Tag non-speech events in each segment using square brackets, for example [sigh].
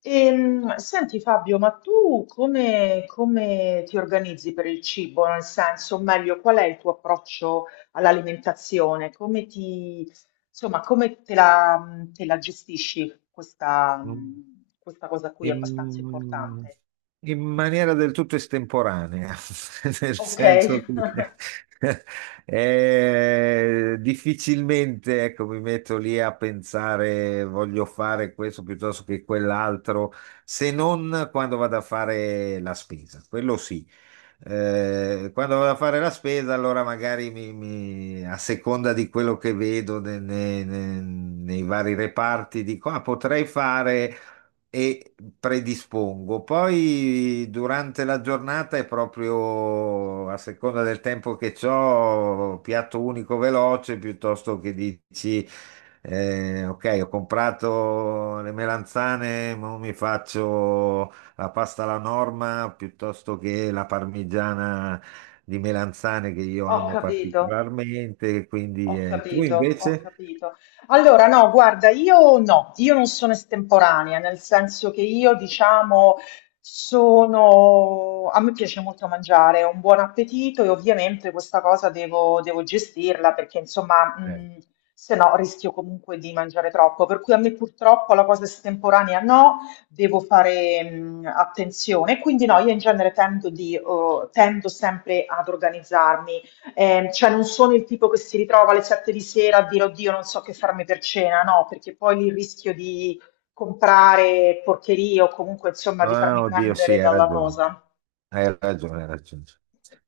Senti Fabio, ma tu come ti organizzi per il cibo? Nel senso, o meglio, qual è il tuo approccio all'alimentazione? Come te la gestisci questa, In, questa cosa qui è abbastanza importante. in maniera del tutto estemporanea, [laughs] nel Ok, senso che [laughs] difficilmente, ecco, mi metto lì a pensare voglio fare questo piuttosto che quell'altro, se non quando vado a fare la spesa, quello sì. Quando vado a fare la spesa, allora magari a seconda di quello che vedo nei vari reparti, dico, ah, potrei fare e predispongo. Poi durante la giornata è proprio a seconda del tempo che ho, piatto unico veloce piuttosto che dici ok, ho comprato le melanzane, ma mi faccio la pasta alla norma piuttosto che la parmigiana di melanzane che io [laughs] ho amo capito. particolarmente, quindi Ho tu capito, ho invece? capito. Allora, no, guarda, io no, io non sono estemporanea, nel senso che io, diciamo, sono... A me piace molto mangiare, ho un buon appetito e ovviamente questa cosa devo gestirla perché, insomma, Eh. Se no rischio comunque di mangiare troppo. Per cui a me purtroppo la cosa estemporanea no, devo fare, attenzione. Quindi no, io in genere tendo sempre ad organizzarmi. Cioè non sono il tipo che si ritrova alle 7 di sera a dire oddio non so che farmi per cena, no, perché poi lì rischio di comprare porcherie o comunque insomma di Ah, farmi oddio, prendere sì, hai dalla ragione. cosa. Hai ragione, hai ragione.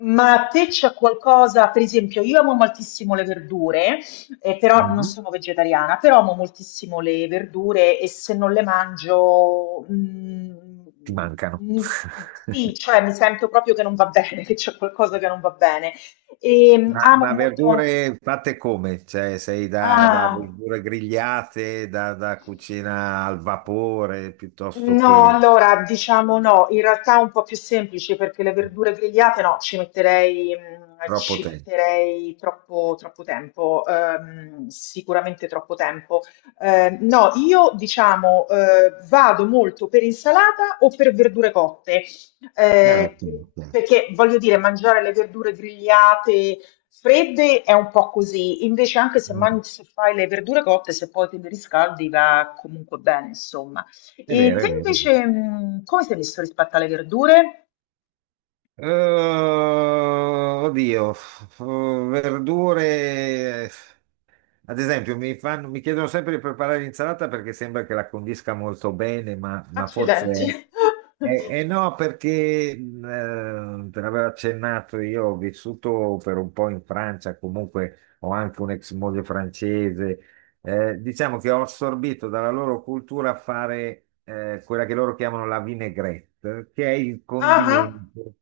Ma a te c'è qualcosa? Per esempio, io amo moltissimo le verdure, però non Mm. sono vegetariana, però amo moltissimo le verdure e se non le mangio, Ti mancano. mi- sì, [laughs] cioè mi sento proprio che non va bene, [laughs] che c'è qualcosa che non va bene. E Ma, amo ma molto. verdure fatte come? Cioè, sei da, da Ah, verdure grigliate, da cucina al vapore, piuttosto no, che allora diciamo no, in realtà è un po' più semplice perché le verdure grigliate no, troppo ci tempo. metterei troppo tempo, sicuramente troppo tempo. No, io diciamo, vado molto per insalata o per verdure cotte, Ok, ok. perché voglio dire, mangiare le verdure grigliate fredde è un po' così, invece anche se, Mm. mangi, se fai le verdure cotte, se poi te le riscaldi va comunque bene, insomma. È E vero, è te vero. invece, come sei messo rispetto alle verdure? Oddio, verdure. Ad esempio, mi chiedono sempre di preparare l'insalata perché sembra che la condisca molto bene, ma Accidenti. forse è. E [laughs] no, perché te l'avevo accennato, io ho vissuto per un po' in Francia, comunque ho anche un'ex moglie francese, diciamo che ho assorbito dalla loro cultura fare quella che loro chiamano la vinaigrette, che è il Ah, ah. condimento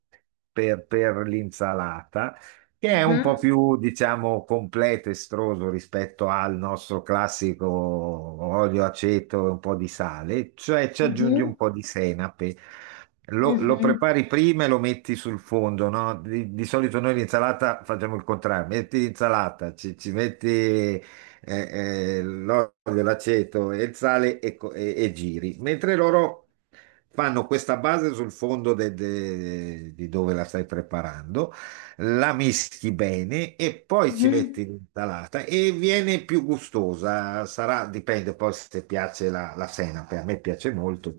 per l'insalata, che è un po' Mhm, più, diciamo, completo, estroso rispetto al nostro classico olio, aceto e un po' di sale, cioè ci aggiungi mhm, un po' di senape. Lo mhm, prepari prima e lo metti sul fondo, no? Di solito noi l'insalata facciamo il contrario, metti l'insalata, ci metti l'olio, l'aceto e il sale e, e giri, mentre loro fanno questa base sul fondo di dove la stai preparando, la mischi bene e poi ci metti mhm. l'insalata e viene più gustosa, sarà, dipende poi se piace la, la senape, a me piace molto.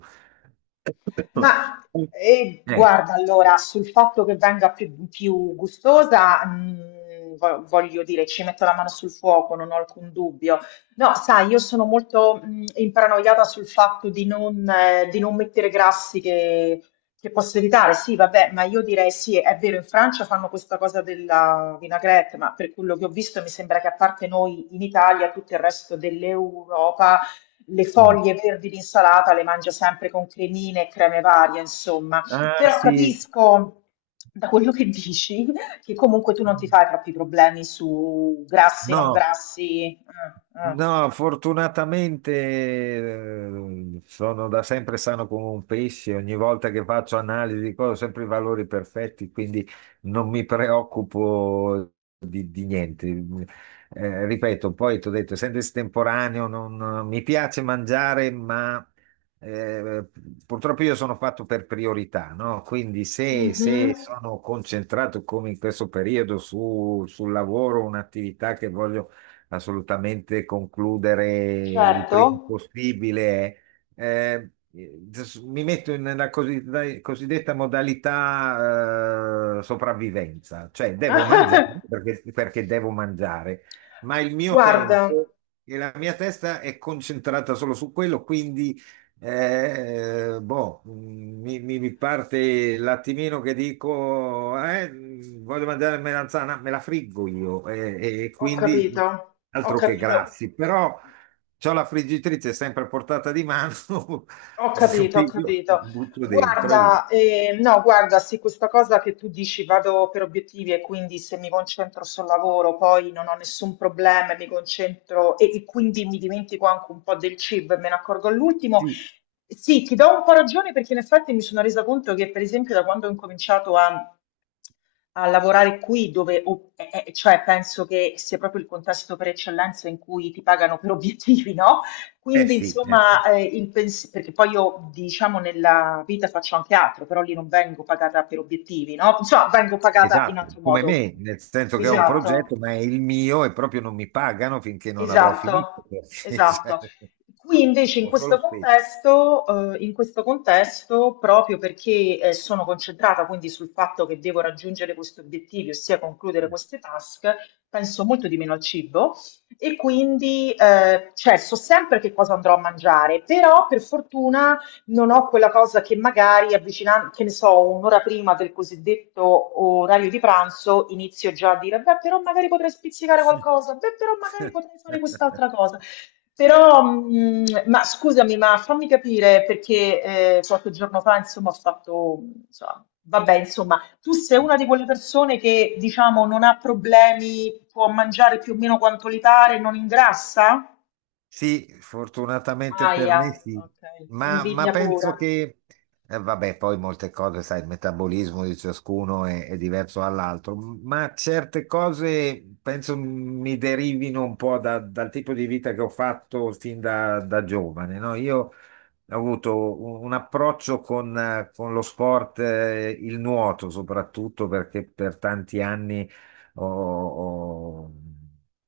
[coughs] Ma Eh, guarda, allora, sul fatto che venga più gustosa, voglio dire, ci metto la mano sul fuoco, non ho alcun dubbio. No, sai, io sono molto imparanoiata sul fatto di non mettere grassi che posso evitare. Sì, vabbè, ma io direi sì, è vero, in Francia fanno questa cosa della vinaigrette, ma per quello che ho visto mi sembra che a parte noi in Italia, tutto il resto dell'Europa le mm. foglie verdi di insalata le mangia sempre con cremine e creme varie, insomma. Ah Però sì, capisco da quello che dici che comunque tu non ti fai troppi problemi su grassi, non no. grassi. Mm, No, fortunatamente sono da sempre sano come un pesce, ogni volta che faccio analisi di cose ho sempre i valori perfetti, quindi non mi preoccupo di niente. Ripeto, poi ti ho detto, essendo estemporaneo, non, mi piace mangiare, ma eh, purtroppo io sono fatto per priorità, no? Quindi mm. se, Mhm. se sono concentrato come in questo periodo su, sul lavoro, un'attività che voglio assolutamente concludere il prima Certo. possibile. Mi metto in una cosiddetta modalità sopravvivenza, cioè devo mangiare [laughs] perché, perché devo mangiare, ma il mio Guarda, tempo e la mia testa è concentrata solo su quello, quindi mi parte l'attimino che dico, voglio mangiare melanzana, me la friggo io, e ho capito, quindi ho altro che capito. grassi, però c'ho la friggitrice sempre a portata di mano, Ho [laughs] capito, ho quindi io capito. butto dentro e via. Guarda, no, guarda, sì, questa cosa che tu dici vado per obiettivi e quindi se mi concentro sul lavoro poi non ho nessun problema, e mi concentro e quindi mi dimentico anche un po' del cibo e me ne accorgo all'ultimo. Sì, Sì, ti do un po' ragione perché in effetti mi sono resa conto che per esempio da quando ho incominciato a lavorare qui, cioè penso che sia proprio il contesto per eccellenza in cui ti pagano per obiettivi, no? Quindi sì, eh sì, insomma, il pens perché poi io diciamo nella vita faccio anche altro, però lì non vengo pagata per obiettivi, no, insomma vengo pagata in esatto, altro come modo. me, nel senso che ho un Esatto. progetto, ma è il mio e proprio non mi pagano finché non avrò finito, Esatto, perché [laughs] cioè, esatto. Qui invece in ho solo questo spese. contesto, proprio perché sono concentrata quindi sul fatto che devo raggiungere questi obiettivi, ossia concludere queste task, penso molto di meno al cibo e quindi cioè, so sempre che cosa andrò a mangiare, però per fortuna non ho quella cosa che magari che ne so, un'ora prima del cosiddetto orario di pranzo inizio già a dire, beh, però magari potrei spizzicare qualcosa, beh, però magari potrei fare quest'altra cosa. Però, ma scusami, ma fammi capire perché qualche giorno fa, insomma, ho fatto, insomma, vabbè, insomma, tu sei Eh. una [laughs] di quelle persone che, diciamo, non ha problemi, può mangiare più o meno quanto gli pare, non ingrassa? Sì, fortunatamente per Aia, me sì, ok, ma invidia pura. penso che, vabbè, poi molte cose, sai, il metabolismo di ciascuno è diverso dall'altro, ma certe cose penso mi derivino un po' dal tipo di vita che ho fatto fin da, da giovane, no? Io ha avuto un approccio con lo sport, il nuoto soprattutto perché per tanti anni ho, ho-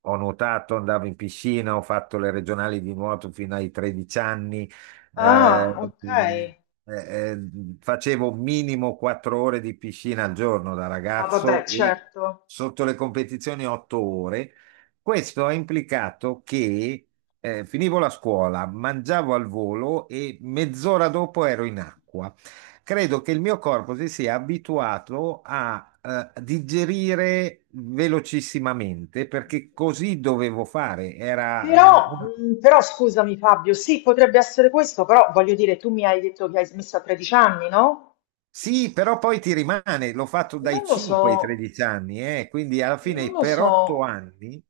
ho nuotato, andavo in piscina, ho fatto le regionali di nuoto fino ai 13 anni, Ah, eh, ok. mm, eh, eh, facevo minimo 4 ore di piscina al giorno da Ah, vabbè, ragazzo e certo. sotto le competizioni 8 ore. Questo ha implicato che finivo la scuola, mangiavo al volo e mezz'ora dopo ero in acqua. Credo che il mio corpo si sia abituato a digerire velocissimamente perché così dovevo fare. Era Però, una. Però scusami Fabio, sì, potrebbe essere questo, però voglio dire, tu mi hai detto che hai smesso a 13 anni, no? Sì, però poi ti rimane, l'ho fatto Non dai lo so, 5 ai 13 anni, quindi alla non fine lo per so, 8 anni,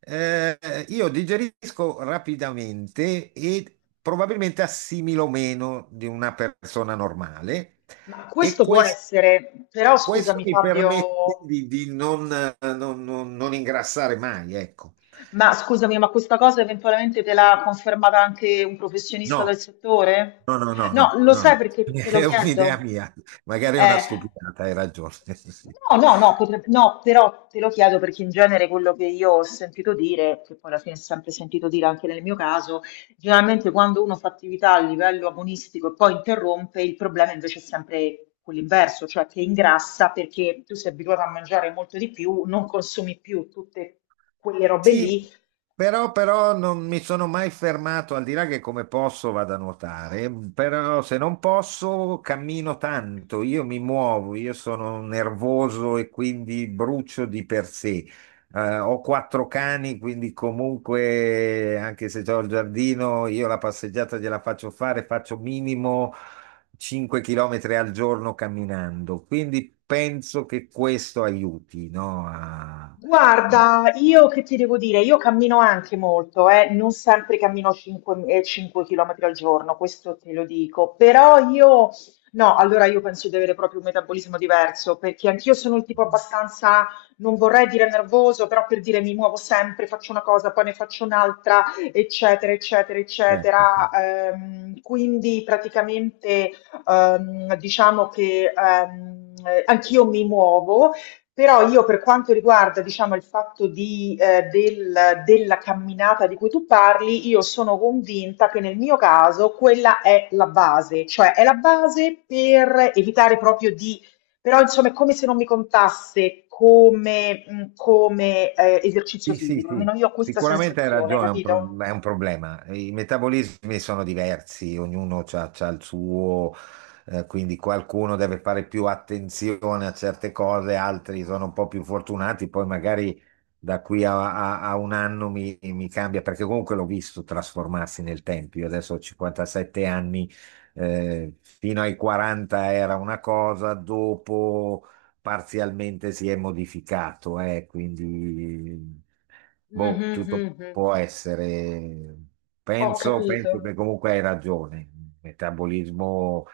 eh, io digerisco rapidamente e probabilmente assimilo meno di una persona normale ma e questo può essere, però questo scusami mi permette Fabio, di non, non ingrassare mai, ecco. ma scusami, ma questa cosa eventualmente te l'ha confermata anche un professionista del No, settore? no, no, no, No, no, lo no. sai perché [laughs] te lo È un'idea chiedo? mia, magari è una Eh, stupidata, hai ragione. [laughs] Sì. No, no, no, potrebbe- no, però te lo chiedo perché in genere quello che io ho sentito dire, che poi alla fine ho sempre sentito dire anche nel mio caso, generalmente quando uno fa attività a livello agonistico e poi interrompe, il problema invece è sempre quell'inverso, cioè che ingrassa perché tu sei abituato a mangiare molto di più, non consumi più tutte quelle robe Sì, lì. però, però non mi sono mai fermato, al di là che come posso vado a nuotare, però se non posso cammino tanto, io mi muovo, io sono nervoso e quindi brucio di per sé. Ho quattro cani, quindi comunque anche se ho il giardino, io la passeggiata gliela faccio fare, faccio minimo 5 km al giorno camminando, quindi penso che questo aiuti, no? A- Guarda, io che ti devo dire, io cammino anche molto, non sempre cammino 5 km al giorno, questo te lo dico, però io, no, allora io penso di avere proprio un metabolismo diverso, perché anch'io sono il tipo abbastanza, non vorrei dire nervoso, però per dire mi muovo sempre, faccio una cosa, poi ne faccio un'altra, eccetera, eccetera, Ecco. eccetera. Quindi praticamente diciamo che anch'io mi muovo. Però io per quanto riguarda, diciamo, il fatto della camminata di cui tu parli, io sono convinta che nel mio caso quella è la base, cioè è la base per evitare proprio di, però insomma è come se non mi contasse come, esercizio Sì, sì, fisico, almeno sì, io ho questa sicuramente hai sensazione, ragione, è un, capito? è un problema. I metabolismi sono diversi, ognuno ha il suo, quindi qualcuno deve fare più attenzione a certe cose, altri sono un po' più fortunati, poi magari da qui a, a un anno mi cambia, perché comunque l'ho visto trasformarsi nel tempo. Io adesso ho 57 anni, fino ai 40 era una cosa, dopo parzialmente si è modificato, quindi boh, Mhm, tutto mhm. può essere. Ho Penso, capito. penso che comunque hai ragione. Il metabolismo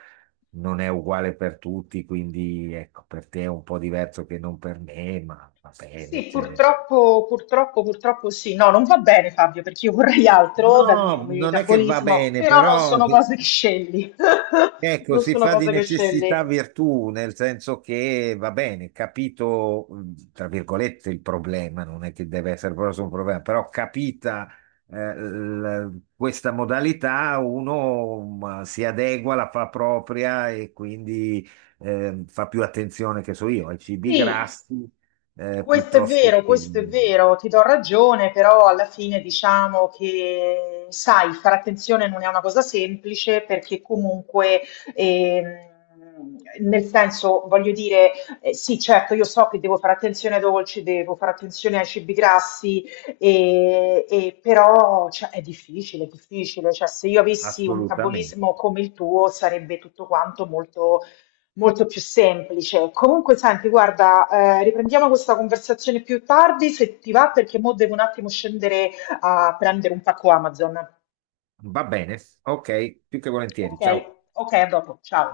non è uguale per tutti, quindi ecco, per te è un po' diverso che non per me, ma va bene. Sì, Cioè. purtroppo, purtroppo, purtroppo sì. No, non va bene Fabio, perché io vorrei altro dal mio No, non è che va metabolismo, bene, però non però. sono cose che scegli. [laughs] Ecco, Non si sono fa di cose che scegli. necessità virtù, nel senso che va bene, capito, tra virgolette, il problema, non è che deve essere proprio solo un problema, però capita questa modalità, uno si adegua, la fa propria e quindi fa più attenzione, che so io, ai cibi Sì, grassi, piuttosto che questo è vero, ti do ragione, però alla fine diciamo che, sai, fare attenzione non è una cosa semplice perché comunque, ehm, voglio dire, sì, certo, io so che devo fare attenzione ai dolci, devo fare attenzione ai cibi grassi, e però cioè, è difficile, cioè se io avessi un assolutamente. metabolismo come il tuo sarebbe tutto quanto molto molto più semplice. Comunque, senti, guarda, riprendiamo questa conversazione più tardi se ti va, perché mo devo un attimo scendere a prendere un pacco Amazon. Va bene, ok, più che volentieri, Ok, ciao. ok, a dopo, ciao.